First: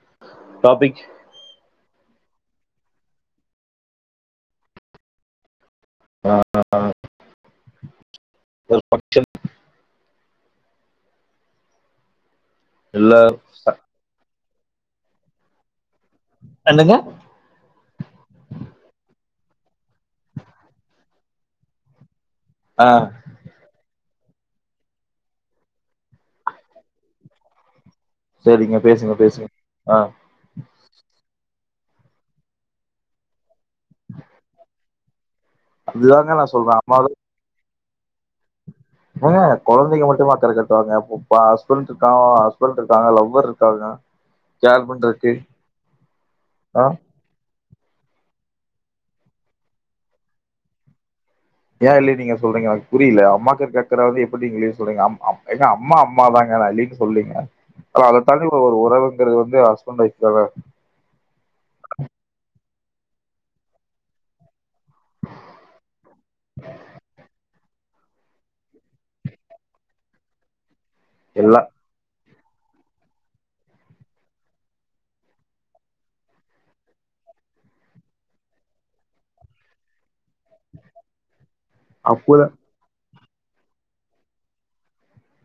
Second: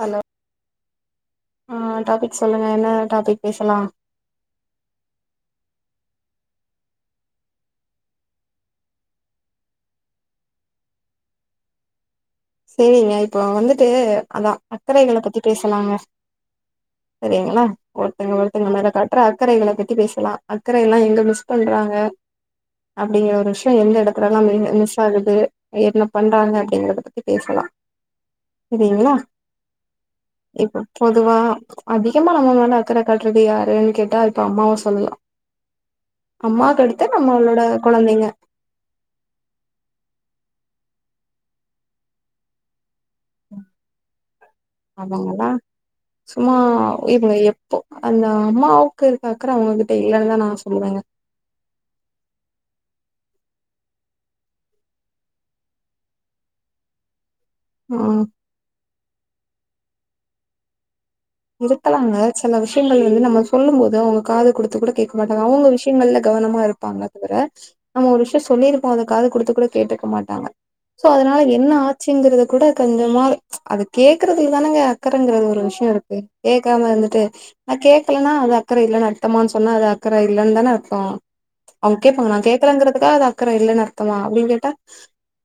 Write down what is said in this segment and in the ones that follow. hello topic ஆஹ் topic சொல்லுங்க என்ன டாபிக் பேசலா [unintelligible] இல்ல செரிங்க இப்போ ச- வந்துட்டு அதா அக்கரைகளை பத்தி பேசலாங்க என்னங்க சரிங்களா ஒருத்தங்க ஒருத்தங்க மேல காட்டுற அக் அக்கரைகளை பத்தி பேசலா அக்கறைல்லா எங்க மிஸ் பண்றாங்க ஆ அப்டிங்கிற ஒரு விஷய எந்த எடத் அதெல்லா நீங்க மிஸ் ஆகுது என்ன பண்றாங்க அப்டிங்கறது த்தி பேசலா செரிங்க பேசுங்க பேசுங்க ஆஹ் இப்ப பொதுவா அதிகமா நம்ம மேல அக்கற காட்றது யாருன்னு கேட்டா இப்ப அம்மாவ சொல்லா அதாங்க நா சொல்றே அம்மாவ கொழந்திங்க ஏங்க கெழந்தைங்க மட்டுமா அக்கரை கட்டுவாங்க [unintelligible] ஹஸ்பண்ஸ் இருக்கா ஹஸ்பண்ஸ் இருக்காங்க லவ்வர் இருக்காங்க கேர் பண்றதுக்கு ஆமாங்கள சும்மா ஆ இவள எப்போ அந்த அம்மாவுக்கு இருக்க அக்கற அவங்ககிட்ட இல்லன்னுதா நா சொல்லுவேங்க ஏ இல்லைன் நீங்க சொல்றீங்க எனக்கு புரியல அம்மாக்கு இர்க்க அக்கற வந்து எப்டி நீங்க இல்லிய சொல்றீங்க அம் அம் ஏங்க அம்மா அம்மாதாங்கா நா இல்லீன்னு சொல்லலீங்க ஆ ஆனா அத தான்டி ஒரு உறவுங்கிறது வந்து ஹஸ் ஸ்பண்ட் வொய்ஃப்க்காதா இருக்கலாங்க செல விஷயங்கள் வந்து நம்ம சொல்லும் போது அவுங்க காது குடுத் து கூட கேட்க மாட்டாங்க அவுங்க விஷயங்கள்ல கவனமா இருப்பாங்கள தவ்ர நம்ம ஒரு விஷயொ சொல்லிருப்போ அத காது குடுத்து கூட கேட்டுக்க மாட்டாங்க சோ அதனால எல்லாம் என்ன ஆச்சிங்குறத கூட கொஞ்சமா ப்ச் அது கேக்குறதுலதானங்க அக்கறங்கற ஒரு விஷயொ இருக் கு கேக்காம இருந்துட்டு நா கேக்கலன்னா அது அக்கற இல்லனு அர்த்தம்மானு சொன்னா அது அக் க்கற இல்லனு தான அர்த்தோ அவுங்க கேப்பாங்க நா அப்போதான் கேக்கலங்றதுக்காக அக்கற இல்லன்னு அர்த்தமா அப்டின் கேட்டா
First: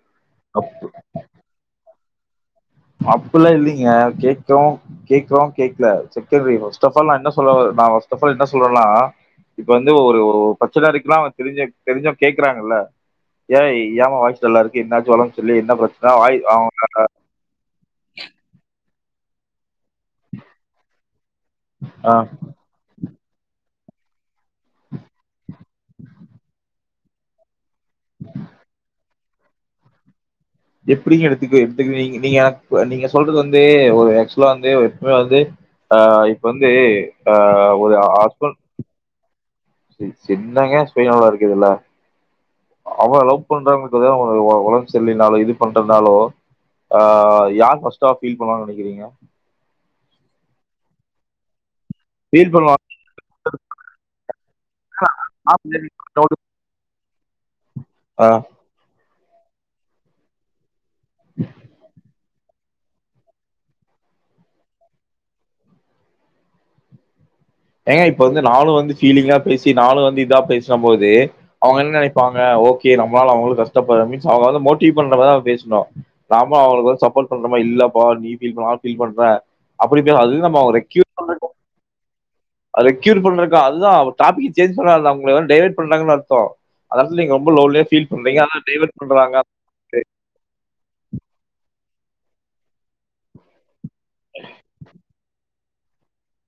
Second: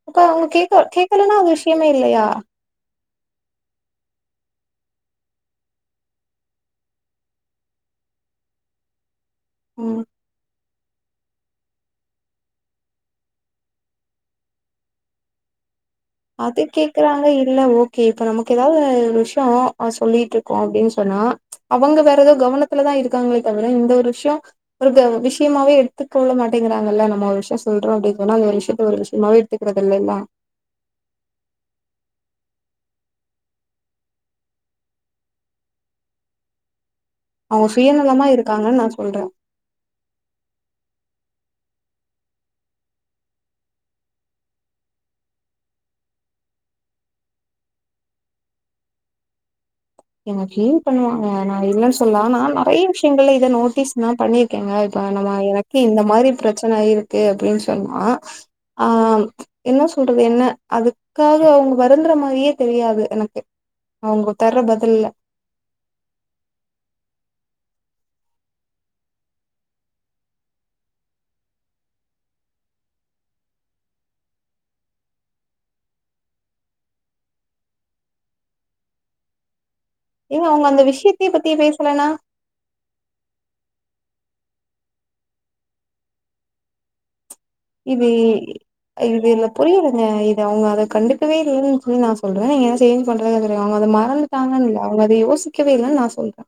அப்ப அவுங்க அப்- கேக்க கேக்கலன்னா ஒரு விஷயமே இல்லயா அப்டில்லா இல்லலைங்க கேக்குறோ கேக்றோ கேக்கல செகண்ட்ரி ஃபஸ்ட் அப் ஆல் நா என்ன சொல்ல வறே நா ஃபஸ்ட் அப் ஆல் என்ன சொல்றனா இப்ப வந்து ம் ஒரு ஒரு ஒ பிரச்சன இருக்குனா அவ தெரிஞ்சே தெரிஞ்சும் கேக்குறாங்கல்ல ஏய் ஏமா வாய்ஸ் டல்லா இருக்கு என்னாச்சு ஒடம்பு சரியில்ல என்ன பிரச் அது கேக்குறாங்க இல்ல ஓக் கே இப்ப நமக்கு எதாவது ஒரு விஷ்யோ ஆ சொல்லிட்டுருக்கோ அப்டின்னு சொன்னா அவங்க ஆ வேற எதோ கவனத்துல தா இருக்காங்களே தவி ர இந்த ஒரு விஷ்யோ [unintelligible] விஷ்யமாவே எடுத்துக்கொள்ள மாட்டேங்கிறாங்கல்ல நம்ம ஒரு விஷ்யோ சொ சொல்றோ அப்டி சொன்னா அந்த ஒரு விஷ்யத்த ஒரு விஷ்யமாவே எடுத் த்துக்குறது இல்லல்லா எப்டிங்க எடுத்துக்க எடுத்துக்க நீங் நீங்க நீங்க சொல்றது வந்து ஒரு ஆக்சுவலா வந்து இப்ப வந்து ஆஹ் இப்ப வந்து ஆ அவுங்க சுயநலமா இருக்காங்கன் நா சொல்றே செரி செர் என்னங்க சுயநலோருக்கு இதுல்ல அவள லவ் பண்றவங்ளுக்கு பாத்தீங்கனா ஒ ஒ ஒடம்ப் சர்ல்லனாலோ இது பண்றதுனாலோ ஆஹ் யார் ஃபர்ஸ்ட்டா ஃபீல் பண்ணுவாங்கனு நெனைக்கிறீங்க ஏங்க ஃபீல் பண்ணுவாங்க நா இல்லனு சொ சொல்லா நா ஃபீல் பண்ணுவா நெறைய விஷயங்கள்ல இத நோட்டீஸ் நா பண்ணிருக்கேங்க இப்ப நம்ம எனக்கு இந்த மாரி பிரச்சன இருக்கு அப்டின்னு சொன்னா ஆ ஆஹ் என்ன சொல்றது என்ன அதுக்காக அவுங்க வருந்துற மாரியே தெரியாது எனக்கு அவுங்க தர்ற பதி தில்ல ஏங்க இப்ப வந்து நானு வந்து ஃபீலிங்கா பேசி நானு வந்து இதா பேசம் போது அவுங்க என்ன நெனைப்பாங்க ஓகே நம்மளால அவுங்களு கஷ்டப்பட்ற மீன்ஸ் அவுங்க வந்து மோட்டிவ் பண்ற மாரி அவுங்க பேசணு நாம அவுங்களுக்கு வந்து சப்போர்ட் பண்ற மாரி இல்லப்பா நீ ஃபீல் பண்ண நானு ஃபீல் பண்றே ஏங்க அவுங்க அந்த விஷ்யேத்த பத்தி பேசலனா அத க்யூர் பண்றக்கு அதுதா அவ டாபிக்கு சேஞ் பன்னாதஅவுங்க டைவட் பண்றாங்கன் அர்த்தொ அதா நீங்க ரொம்ப லோன்லியா இது ஃபீல் பண்றீங்க ஆனா டைவர்ட் பண்றாங்க இது புரிலங்க இது அவுங்க அத கண்டிப்ப [unintelligible] செரி சொல்லி நா சொல்றே ஏ செரி சொல்றே [unintelligible] அவுங்க அத மறந்துட்டாங்கனுல்ல அவுங்க அத யோசி க்கவே இல்லன்னு நா சொல்றே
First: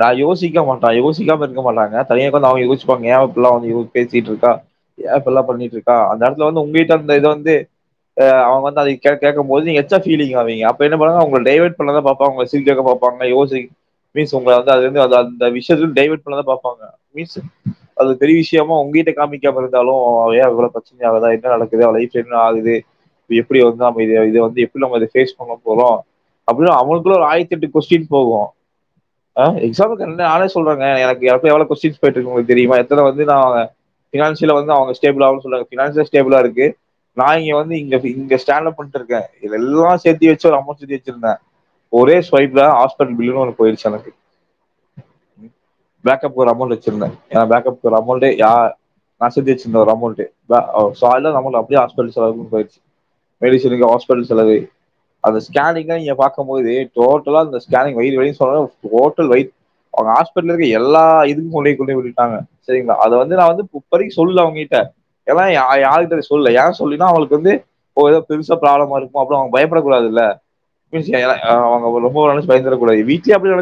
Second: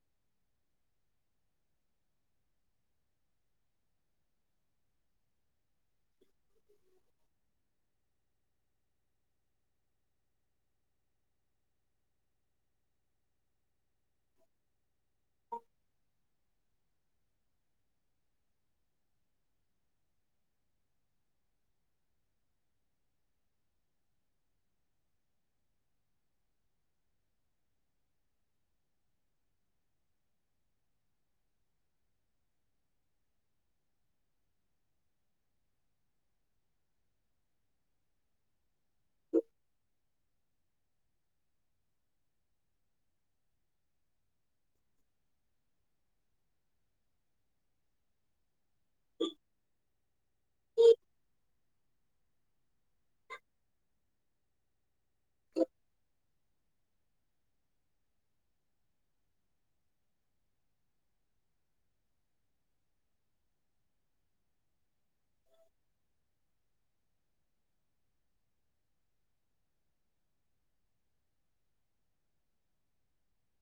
நான் யோசிக்க மாட்டாங் யோசிக்காம இருக்க மாட்டாங்க இப்ப மேற்க் கொண்டு அவுங்க யோசிப்பாங்க ஏன் இப்டில்லா வந்து பேசிட்டு இருக்கா ஏன் இப்டில்லா பண்ணிட்டு இருக்கா அந்த இடத்துல வந்து உங்கிட்ட அந்த இத வந்து ஆஹ் அவுங்க அத கேக் கேக்கு போது நீங்க எச்சா ஃபீலிங் ஆவிங்க அப்ப என்ன பண்ணுவாங்க ஒங்கள டைவர்ட் பண்ண தா பாப்பாங்க ஒங்கள சிரிக்க வைக்க பாப்பாங்க யோசி யோ ஒங்க அந்த வேணும்னே அந்த அந்த விஷ்யத்த டைவட் பண்ண தா பாப்பாங்க மீன்ஸ் அது பெரிய விஷ்யமா உங்ககிட்ட காமிக்காம இருந்தாலு ஏ இவ்ளோ பிரச்சனயாகுது என்ன நடக்குது லைஃப் என்ன ஆகுது எப்டி வ வந்து எப்டி நம்ம ஃபேஸ் பண்ண போறோ அப்டின்னு அவுங்களுக்குள்ள ஒரு ஆயிரத்தெட்டு கொஸ்டின் போகு ஆ எக்ஸாம்பிள்க்கு நானே சொல்றேங்க எனக்கு எவ் எவ்ளோ கொஸ்டின்ஸ் போயிட்டு இருக்கு உங்ளுக்கு தெரியுமா எத்தன வந்து நான் ஃபினான்சியலா வந்து அவுங்க ஸ்டேபிள் ஆகனும்ன்னு சொல்றாங்க ஃபினான்சியல் ஸ்டேபிளா இருக்கு நா இங்க வந்து இங்க இங்க ஸ்டாண்ட்டப் பண்ட்டு இருக்கே இதெல்லா சேர்த்து வச்சு ஒரு அமௌண்ட் சேத்து வச்சிருந்தே ஒரே ஸ்டைப்ல ஹாஸ்பிட்டல் பில்லுனு ஒன்னு போயிர்ச்சு எனக்கு பேக்கப் ஒரு அமௌண்ட் வச்சிருந்தே என் பேக்கப்க்கு ஒரு அமௌண்ட் யா நா சேத்து வச்சிருந்த ஒரு அமௌண்ட் தா ஆஹ் சாலிடா நமக்கு அப்டியே ஹாஸ்பிட்டல் செலவு குடுத்தாச்சு மெடிசனுக்கு ஹாஸ்பிட்டல் செலவு அந்த ஸ்கேனுக்கெல்லா நீங்க பாக்கு போது டோட்டலா அந்த ஸ்கேன் வயிறு வலி சொல்ல ஹோட்டல் வைஸ் அவுங்க ஹாஸ்பிட்டல் இருக்க எல்லா இதுக்கும் [unintelligible] செரிங்களா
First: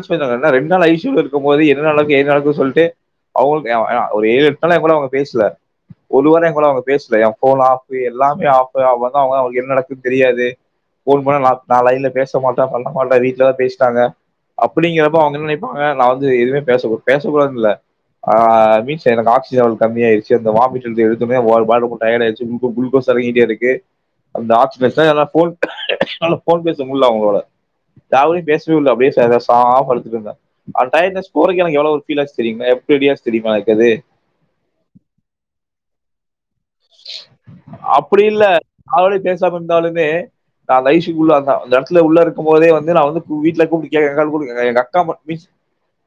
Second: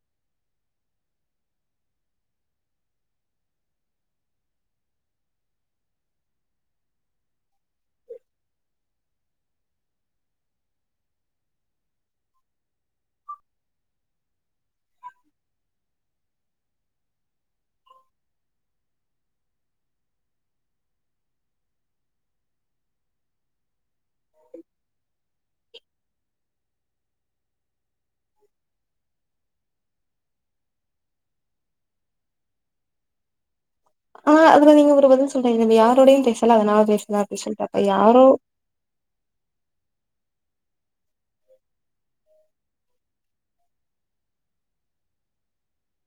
[unintelligible] ரெண்டு நாள் ஐசியூ ல இருக்கும் போது என்ன நடக்கு ஏது நடக்குனு சொல்ட்டு அவுங்களுக்கு ஏ ஆஹ் ஒரு ஏழு [unintelligible] அவுங்க பேசல ஒரு வாரோ என்கூட அவுங்கபேசல என் ஃபோனு ஆஃப் அப்டிங்கிறப்ப அவுங்க என்ன நெனைப்பாங்க நான் வந்து எதுமே பேச பேச கூடாதுனு இல்ல ஆஹ் மீன்ஸ் எனக்கு ஆக்சிஜன் லெவல் கம்மியாயிடுச்சு இந்த வாமிட் வந்து எடுத்தனே ரொம்போ டயர்டாயிடுச்சு குளுகோஸ் இறங்கிட்டே இருக்கு அந்த ஆக்சிஜன் என்னால போன் போன் பேச முடில அவுங்களோட யாரோடயு பேசவே இல்ல அப்டியே பாடாபடுத்திட்டாங்க அந்த டயர்ட்நெஸ் போறதுக்கு எனக்கு எவ்ளோ ஃபீல் ஆச்சு தெரிங்களா ஆ அதுல நீங்க ஒரு பதில் சொல்றீங்க யாரோடையு பேசல அதனால பேசல அப்டி சொல்ட்டு அப்ப யாரோ அப்டி இல்ல அவளே பேசாம இருந்தாலு நா லைஃப்க்கு உள்ள அந்த இடத்துல உள்ள இருக்கு போதே வந்து நா வந்து வீட்டுல கூப்ட்டு கேக்குறே எங்க அக்கா மீன்ஸ்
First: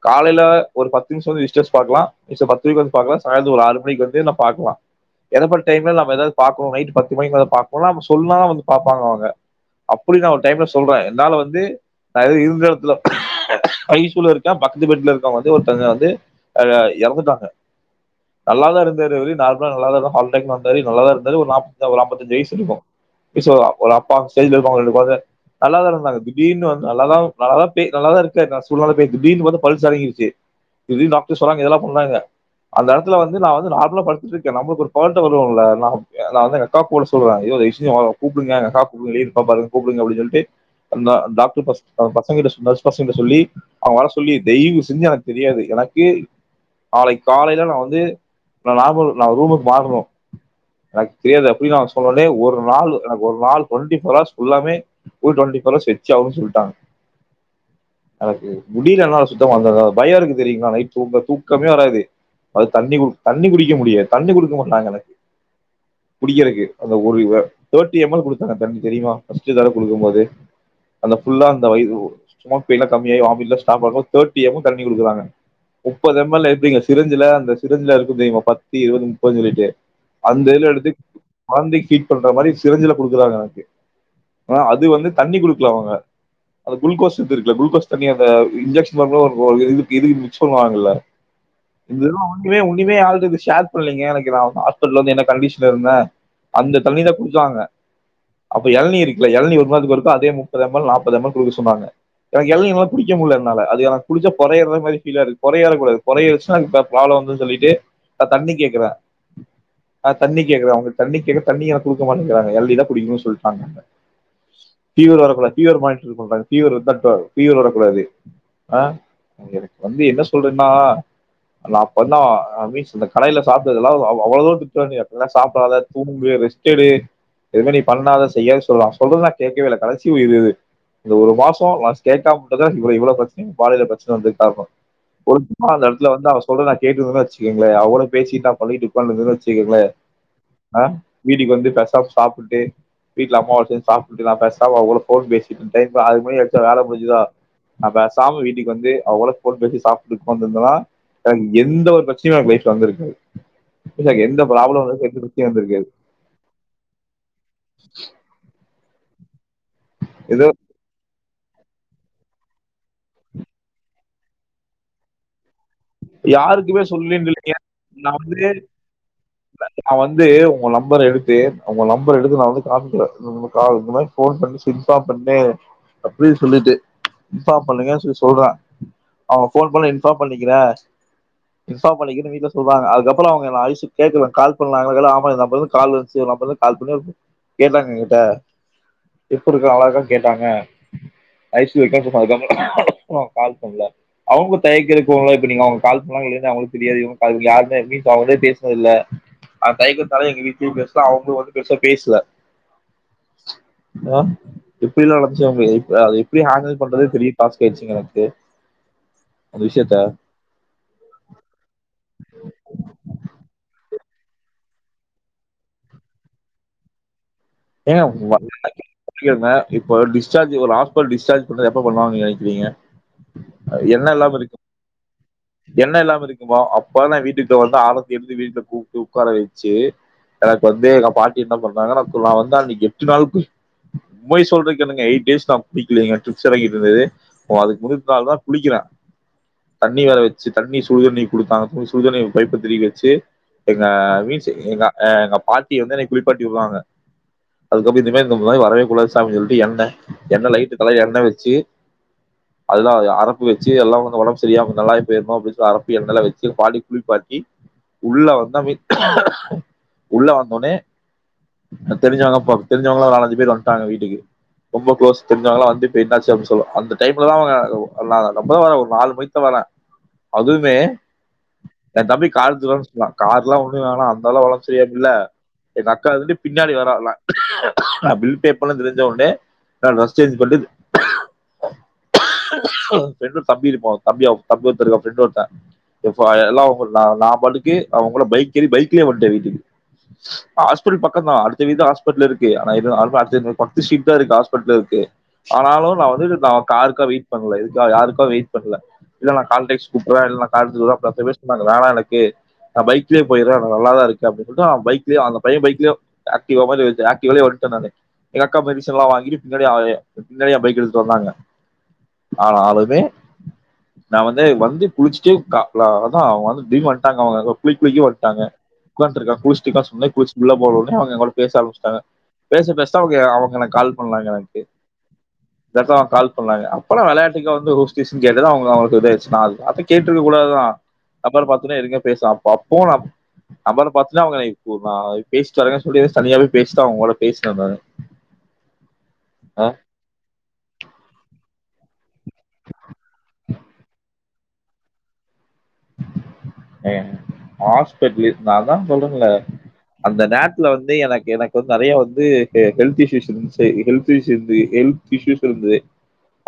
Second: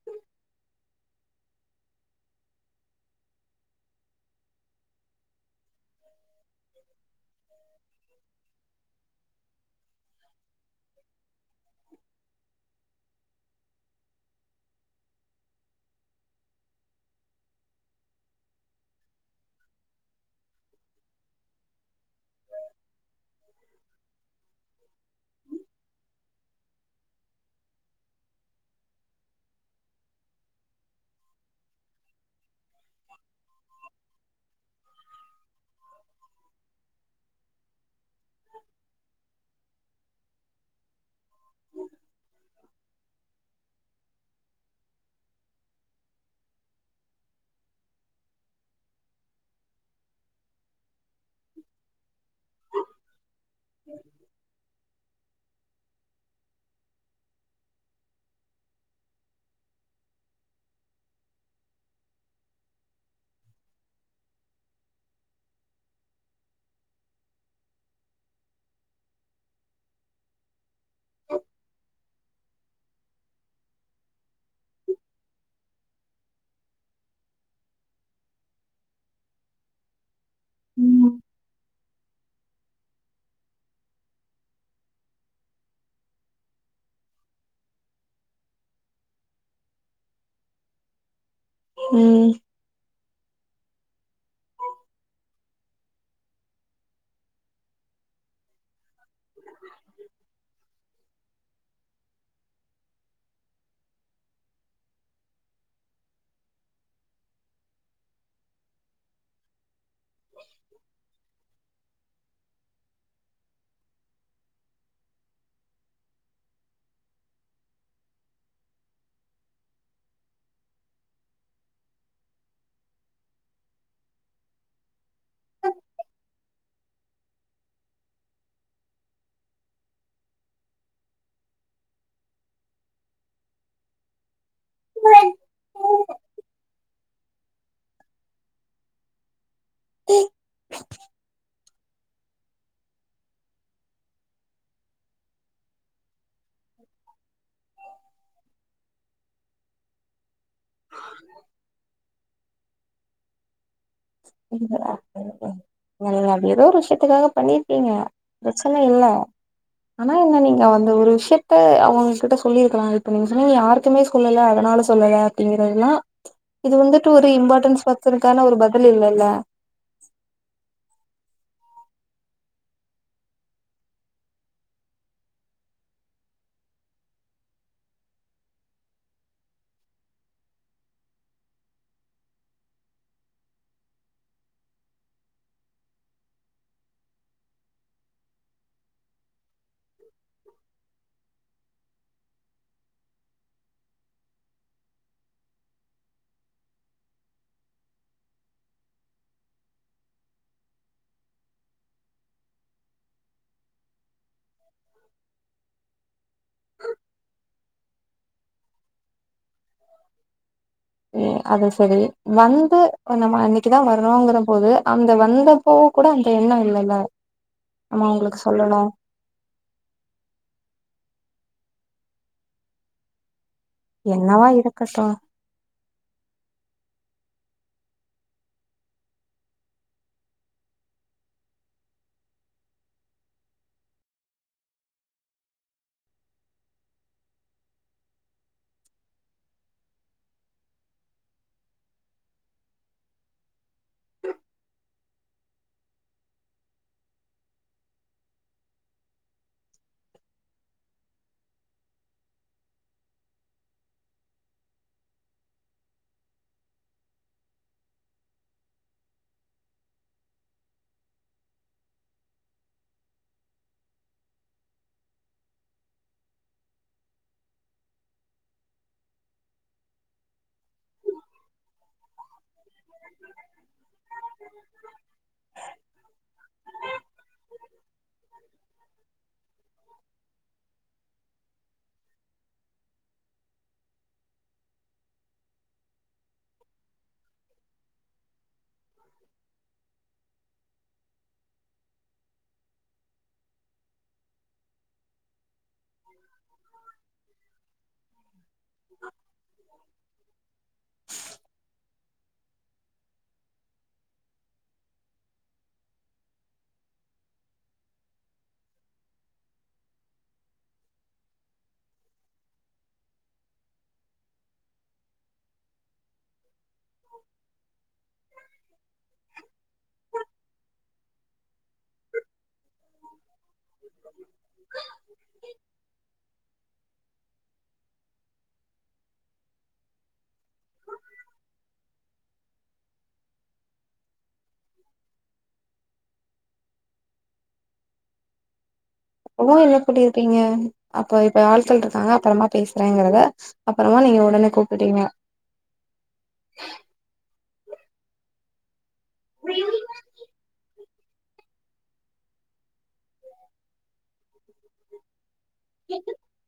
காலைல ஒரு பத்து நிமிஷோ [unintelligible] பாக்கலா பத்து வந்து பாக்கலா சாயந்தரோ ஒரு ஆறு மணிக்கு வந்து என்ன பாக்கலா [unintelligible] டைம்ல நாம ஏதாவது பாக்கணு நைட் பத்து மணி மேல பாக்கணு நா சொன்னாலே வந்து பாப்பாங்க அவுங்க அப்டி தா டைம் சொல்றே என்னால வந்து நா இருந்த இடத்துல ஐசூல இருக்க பக்கத்து பெட்ல இருக்க வந்து ஒருத்தங்க வந்து இறந்துட்டாங்க நல்லா தா இருந்தரு அவரு நார்மலா நல்லா தா [unintelligible] வந்தாறு நல்லா தா இருந்தாரு ஒரு நாப் ஒரு அம்பத்தாஞ்ஜூ வயசு இருக்கு [unintelligible] ஒரு அப்பா [unintelligible] ரெண்டு கொழந்த நல்லா தா இருந்தாங்க திடீர்னு வ நல்லா தா நல்லா தா பே நல்லா தா இருக்க நான் சொன்னாலுமே திடீர்னு வந்து பால்ஸ் இறங்கிடுச்சு திடீர்னு டாக்டர்ஸ் வராங்க இதெல்லா பண்ணாங்க அந்த இடத்துலந்து நான் வந்து நார்மலா பட்டு இருக்கே நம்மளுக்கு ஒரு [unintelligible] வருவாங்கல எல்லா நா ஆ நா வந்து [unintelligible] போட சொல்வே தய்வு செஞ்சு வாங்க கூப்டுங்க எங்க அக்காக்கு உயிர் இருக்கா பாருங்க கூப்டுங்க அப்டின்னு சொல்ட்டு அந்த டாக்டர் ஃபர்ஸ்ட் பசங்ட்ட பசங்கட்ட சொல்லி அவங்க வர சொல்லி தெய்வு செஞ்சு எனக்கு தெரியாது எனக்கு நாளைக்கு காலைல நா வந்து நா நார்மல் நா ரூமுக்கு மாறணும் எனக்கு தெரியாது அப்டி நான் சொன்னோனே ஒரு நாள் ஒரு நாள் டொவண்டி போர் ஹவர்ஸ் புல்லாமே ஒரு டொண்டி [unintelligible] சொல்ட்டாங்க எனக்கு முடில என்னால சுத்தமா ஆங்க பயம் இருக்கு தெரியுங்களா நைட்டு தூங்க தூக்கமே வராது அது தண்ணி தண்ணி குடிக்க முடியாது தண்ணி குடு [unintelligible] எனக்கு குடிகரக்கு அந்த ஒரு தர்ட்டி எம் எல் குடுத்தாங்க தண்ணி தெரிமா ஃபர்ஸ்ட் தடவ குடுக்கு போதே அந்த ஃபுல்லா அந்த வ [unintelligible] தர்ட்டி எம் எல் தண்ணி குடுக்குறாங்க முப்பது எம் எல் எப்டிங்க சிரஞ்சுல அந்த சிரஞ்சுல இருக்கு தெரிமா பத்து இருவது போ சொல்லிட்டு அந்த இதுல எடுத்து ம் வாந்தி பீட் பண்ற மாரி சிரஞ்சுல குடுக்குறாங்க எனக்கு ஆனா அது வந்து தண்ணி குடுக்கல அவங்க அது குளுக்கோஸ் இது இருக்கல குளுோஸ் தண்ணி அந்த இன்ஜெக்ஷன் மாரி ஒரு ஹோல் இது பண்ணுவாங்கல்ல இதெல்லா ம் ஒண்ணுமே ஒன்னிமே ஆல து ஷேர் பண்ல [unintelligible] ஹாஸ்பிடல்ல வந்து எந்த கண்டிஷன்ல இருந்தே அந்த தண்ணி தா குடுத்தாங்க அப்ப எளநீ இருக்குல்ல எளநீ [unintelligible] இருக்கோ அதே முப்பது எம் எல் நாப்பது எம்எல் குடுக்க சொன்னாங்க எனக்கு எளநீலா குடிக்க முடியல என்னால அது எனக்கு குடிச்சா பொறயேற மாரி பீல் ஆகுது பொற ஏறக்கூடாது பொற ஏறிச்சுன்னா [unintelligible] வந்து சொல்லிட்டு அ தண்ணி கேக் கற ஆ தண்ணி கேக்கறே அவங்க தண்ணி தண்ணி எனக்கு குடுக்க மாட்ட கறாங்க எளநீ தா குடிக்கணு சொல்ட்டாங்க ஃபீவர் வரக்கூடாது ஃபீவர் மானிட்டர் இருக்குல்ல ஃபீவர் இருந்தா ஃபீவர் வரக்கூடாது ஆ தம்பி என்ன சொல்றேன்னா நா பண்ண ஆ இந்த [unintelligible] சாப்டது எல்லா அவ் அவ்ளோ தூரோ திட்றாங்க அப்டில்லா சாப்டாத தூங்கு ரெஸ்ட் எடு இந்த மாரி நீ பண்ணாத செய்யாத சொல்லா சொல்றதெல்லா கேக்கவே இல்ல கடைசி உயிர் இது இந்த ஒரு மாசம் நா கேக்காம தா இவ்ள இவ்ள பிரச்சன [unintelligible] பிரச்சன வந்ததுக்கு காரணம் இல்ல, பொறுப்பா நடந் இதுல வந்து அவ சொல்றத நா கேட்டுருந்தனு வெச்சுக்கங்களே அவனுக் பேசிட்டு நா பழகிட்டு உட்காந்திருந்தனு வெச் சுகங்களே ஆஹ வீட்டுக்கு வந்து பஸ் உக்காந்து சாப்டுட்டு வீட்ல அம்மாவோட சேந்து சாப்டுட்டு நா பேசாம அவங்களோட போன் பேசிட்டு டைம் ம அதுக்கு மேல வேல முடிஞ்சுதா நா பேசாம வீட்டுக்கு வந்து அவங்களோட போன் பேசி சாப்ட்டு உக்காந்துந்தேனா எனக் எந்த ஒரு பிரச்ச ன ஒரு லைப் வந்துருக்கு உம் நீங்க அப்ப [unintelligible] அது எதோ ஒரு விஷயத்துக்காக பண்ணீர்ப்பீங்க பிரச்சன இல்ல ஆனா என்ன ஏதோ நீங்க வந்து ஒரு விஷ் ட்டு அவுங்க கிட்ட சொல்லிருக்கலா இப்ப நீங்க சொன்னிங்க யார்க்குமே சொல்லல அதனால சொல்லல அப்டின்ங் னா ப்ச் இது யாருக்குமே வந்துட்டு ஒரு இம்பார்ட்டன்ஸ் பத்திரகான ஒரு பதில் இல்லல்ல ந நா வந்து உங்க நம்பர் எடுத்து அவுங்க நம்பர் எடுத்து நா வந்து காமிக்கற இந்த மாரி போன் பண்ணி ஸ்விட்ச் ஆஃப் பண்ட்டு அப்டியே சொல்லிட்டு இன்ஃபார்ம் பண்ணுலங்க சொல்லி சொல்ற அவுங்க போன் பண்ணி இன்ஃபார்ம் பண்ணிக்கிற இன்பார்ம் பண்ணிக்கிறனு வீட்ல சொல்றாங்க அதுக்கப்புறோ அவுங்க என்ன அழைச்சு கேக்கல கால் பண்ணலா ஆமா இந்த நம்பர்லந்து கால் வந்துச்சு இந்த நம்பர்லந்து கால் பண்ணி கேட்டாங்க என்கிட்ட எப்டி இருக்க அழகா கேட்டாங்க ஐசு விசேஷமா இருக்காங்க உனக்கு கால் பண்ணல அவுங்க தயக்கிற இருக்கு இல்ல இப்ப நீங்க கால் பண்ணலாங்கலா இல்லையா னு அவுங்களுக்கு தெரியாது இவங்க பாக்கல யாருமே இன்னு அவங்கிட்ட பேசினது இல்ல அந்த தயக்கத்தால எங்க வீட்லயு பேசல அவங்களு வந்து பெருசா பேசல எ எப்டில்லா நடந்துச்சு அத எப்படி ஹாண்டில் பண்றதுனு பெரிய டாஸ்க் ஆயிடுச்சுங்க எனக்கு அந்த விஷயத்த ஏ அது சரி வந்து இப்ப நம்ம அன்னிக்குதா வரணோங்கற போது அந்த வந்தப்போ கூட அந்த எண்ணோ இல்லல்ல நம்ம ஏங்க அவங்களுக்கு சொல்லணு [inaudible] இப்ப ஒரு டிஸ்ஜார்ஜ் ஒரு ஹாஸ்பிட்டல் டிஸ்ஜார்ஜ் உடனே எப்ப பண்ணுவாங்கனு நீங்க நெனைக்ககிறீங்க அ எண்ணோ இல்லாம என்னவா இருக்கு இருக்கட்டு எண்ணோ இல்லாம இருக்குமா அப் ஒடனே வீட்டுக்கு வந்தா ஆலத்தி எடுத்து வீட்ல கூப்ட்டு உக்கார வெச்சு எனக்கு வந்து எங்க பாட்டி என்ன பண்ணாங்கன்னா சோ நா வந்து அன்னைக்கு எட்டு நாலு [inaudible] உண்மய சொல்றதுக்கு என்னங்க எயிட் டேஸ் நா குளிக்கலீங்க ட்ரிப்ஸ் எறங்கிட்டு இருந்துது வ அதுக்கு முந்து நாள்தா குளிக்கிற தண்ணி வேற வெச்சு தண்ணி சுடுதண்ணி குடுத்தாங்க சுடுதண்ணி பைப்ப திரிகி வெச்சு எங்க மீன்ஸ் எங்க எ எங்க பாட்டி வந்து என்னய குளிப்பாட்டி விடுறாங்க அதுக்கப்புறோ இந்த மாரி இந்த நோய் வரவே கூடாது சாமினு சொல்ட்டு எண்ண எண்ணெ லைட்டு தலய எண்ண வெச்சு அதுல அரப்பு வெச்சு எல்லா வந்து ஒடம்பு சரியாம இந்தல்ல இப்ப என்னமோ அப்டின் சொ அரப்பு எண்ணெல்லா வெச்சு பாட்டி குளிப்பாட்டி உள்ள வந்தா உள்ள வந்த ஒன்னே தெரிஞ்சவங்க ப தெரிஞ்சவங்கல்லா ஒரு நாலஞ்சு பேர் வந்துட்டாங்க வீட்டுக்கு ரொம்ப குளோஸ் தெரிஞ்சவங்கல்லா வந்துட்டு என்னாச்சு அப்டினு சொல்லோ அந்த டைம்லதா அவுங்க வந்தாங்க அப்பதா வர்ர ஒரு நாலு மணிக்கு தா வர்ர அதுவுமே என் தம்பி காத்து வேணா சொன்னா காரெல்லா ஒன்னு வேணா அந்த அளவு ஒடம்பு சரியாயிரும்ல்ல எங்க அக்கா இருந்துட்டு பின்னாடி வரால்ல பில் பே பண்ணனு தெரிஞ்ச ஒன்னே நா ட்ரெஸ் சேஞ்ச் பண்டு ஃப்ரெண்டு ஒரு தம்பி இருப்பான் தம்பிய தம்பி ஒருத்தன் இருக்கான் ஃப்ரெண்டு ஒருத்தன் இப்ப எல்லா [unintelligible] நா பாட்டுக்கு அவன் கூட பைக் ஏறி பைக்லயே வந்துட்ட வீட்டுக்கு ஹாஸ்பிட்டல் பக் கந்தா அடுத்த வீதிதா ஹாஸ்பிட்டலு இருக்கு ஆனா எதும் யாருக்கும் அர்ஜென்டு பத்து சீட்தா இருக்கு ஹாஸ்பிட்லு இருக்கு ஆனாலு நா வந்து இது நா காருக்கா வெயிட் பண்ணல இதுக்கா யாருக்கோ வெயிட் பண்ணல இல்ல நா கால்டேக்ஸ் கூப்பிடுற இல்ல நா [unintelligible] வேணா எனக்கு கே நா பைக்லயே போயிடற நா நல்லாதா இருக்க அப்டின் சொல்ட்டு நா பைக்லயே அந்த பைய்யன் பைக்லயே ஆக்டிவா மாரி இருஞ்சு ஆக்டிவாலயே வந்துட்ட நானு எங்க அக்கா போய் மெடிசனெல்லா வாங்கிட்டு பின்னாடி அ பின்னாடி என் பைக் எடுத்துட்டு வந்தாங்க ஆனாலுமே நா வந்து வந்து குளிச்சிட்டு கா ல அதா அவங் வந்து தீடீனு வந்ட்டாங்க அவுங்க அங்க குளிக் குளிக்கவே வந்ட்டாங்க உக்காந்ட்டு இருக்காங்க குளிச்சிட்டு இருக்கான் சொல்லி குளிச்சிட்டு உள்ள போறோ உடனே அவுங்க எங்கூட பேச ஆரம்பிச்சிட்டாங்க பேச பேசதா அவுங்க அவுங்க எனக்கு கால் பண்ணாங்க எனக்கு இந்த அப்ப கால் பண்ணாங்க அப்பெல்லா வெளாண்டுக்கு வந்து ஒரு ஸ்டிஸ் னு கேட்டது அவுங்க அவங்களுக்கு இதாயிருச்சு நா அது வார்த்த கேட்ருக்கக் கூடாதுதா அப்பன்னு பாத்துனே எதுவுமே பேசா அப் அப்பவு நா நம்பர் பாத்துதா அவுங்க இப்போ நா பேசி தனியா சொல்லி ஏதாச்சு தனியாவே பேசிதா அவுங்க கூட பேசின நானு [unintelligible] என்ன பண்ணிருப்பீங்க அப்ப இப்ப ஆள் சொல்றதா அப்றமா பேசுறேங்கறத அப்பறமா நீங்க ஒடனே கூப்புட்டீங்க நே ஹாஸ்பிட்லு நான்தா சொல்றன்ல்ல அந்த நேரத்துல வந் ந்து எனக்கு எனக்கு வந்து நெறைய வந்து இது ஹெல்த் இஸ்யூஸ் இருந்துச்சி ஹெல்த் இஸ்யூ [unintelligible] ஹெல்த் இஸ்யூஸ் இருந்துது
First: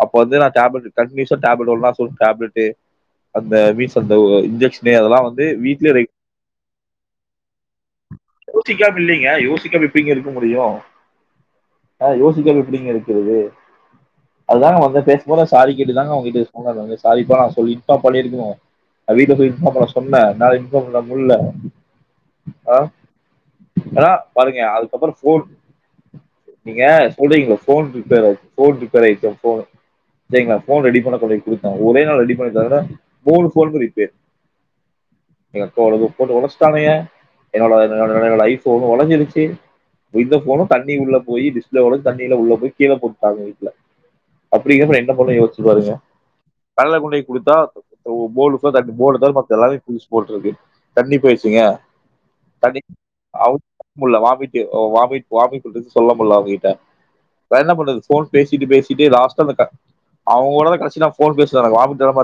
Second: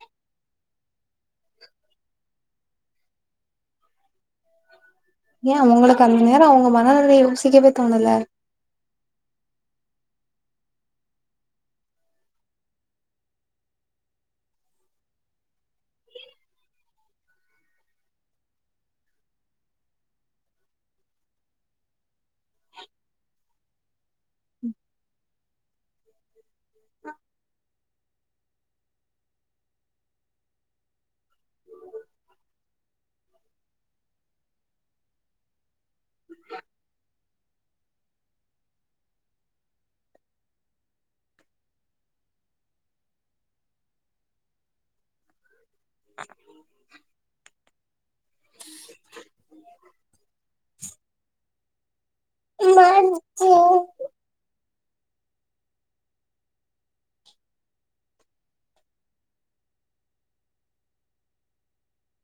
அப்ப வந்து நா டேப்லெட்டு கண்டினியூஸா டேப்லெட்டு ஒரு [unintelligible] டேப்லட்டு அந்த வீஸ் அந்த ஓ இன்ஜெக்ஸ் ஏ உங்களுக்கு அந்த நேரோ அவங்க மனநிலைய யோசிக்கவே தோணல எப்டிங்க இருக்க முடியு அ யோசிக்க எப்டிங்க இருக்கறது அதுதாங்க வந்து பேசம்போ சாரி கேட்டுதாங்க அவங்ககிட்ட இத சொன்னது வந்து சாரிப்பா நா சொல்லிட் தா பண்ணிருக்கணு அவ வீட்டு போய் இன்ஃபார்ம் பண்ண சொன்னே நா இன்பார் பண்ண முட்ல ஆ ஆ பாருங்க அதுக்கப்புறோ ஃபோன் நீங்க சொல்றீங்களே ஃபோன் ரிப்பேர் ஆச்சு ஃபோன் ரிப்பேர் ஆயிர்ச்சா ஃபோனு சரிங்கலா ரெடி பண்ண சொல்லி குடுத்தே ஒரே நாள்ல ரெடி பண்ண தவற மூணு ஃபோனுமே ரிப் [unintelligible] எங்க அக்காவோடது போட்டு ஒடச்சுட்டானுக என்னோட என்னோடதுல ஐ ஃபோனு ஒடஞ்சிடுச்சு எங்க ஃபோனு தண்ணி உள்ள போயி டிஸ்ப்ளே ஒடஞ்சி தண்ணிலா உள்ள போயி கீழ போட்டாங்க வீட்ல அப்டி இருந்தா நா என்ன பண்ண யோசிக் பாருங்க கடைல கொண்டு போய் குடுத்தா ஓ போலு [unintelligible] போடு தவர மத்த எல்லாமே பிளிச் போட்ருக்கு தண்ணி போயிருச்சுங்க தண்ணி அவ் தோணல உள்ள வாமி ஏ வாமிட் வாமிட்டு [inaudible] சொல்லாமுல்ல அவங்க கிட்ட நா என்ன பண்றது ஃபோன் பேசிட்டு பேசிட்டு லாஸ்ட்டா அந்த க அவங்க கூட தா கடைசி நா ஃபோன் பேசின நா எனக்கு வாமிட் வர மாரி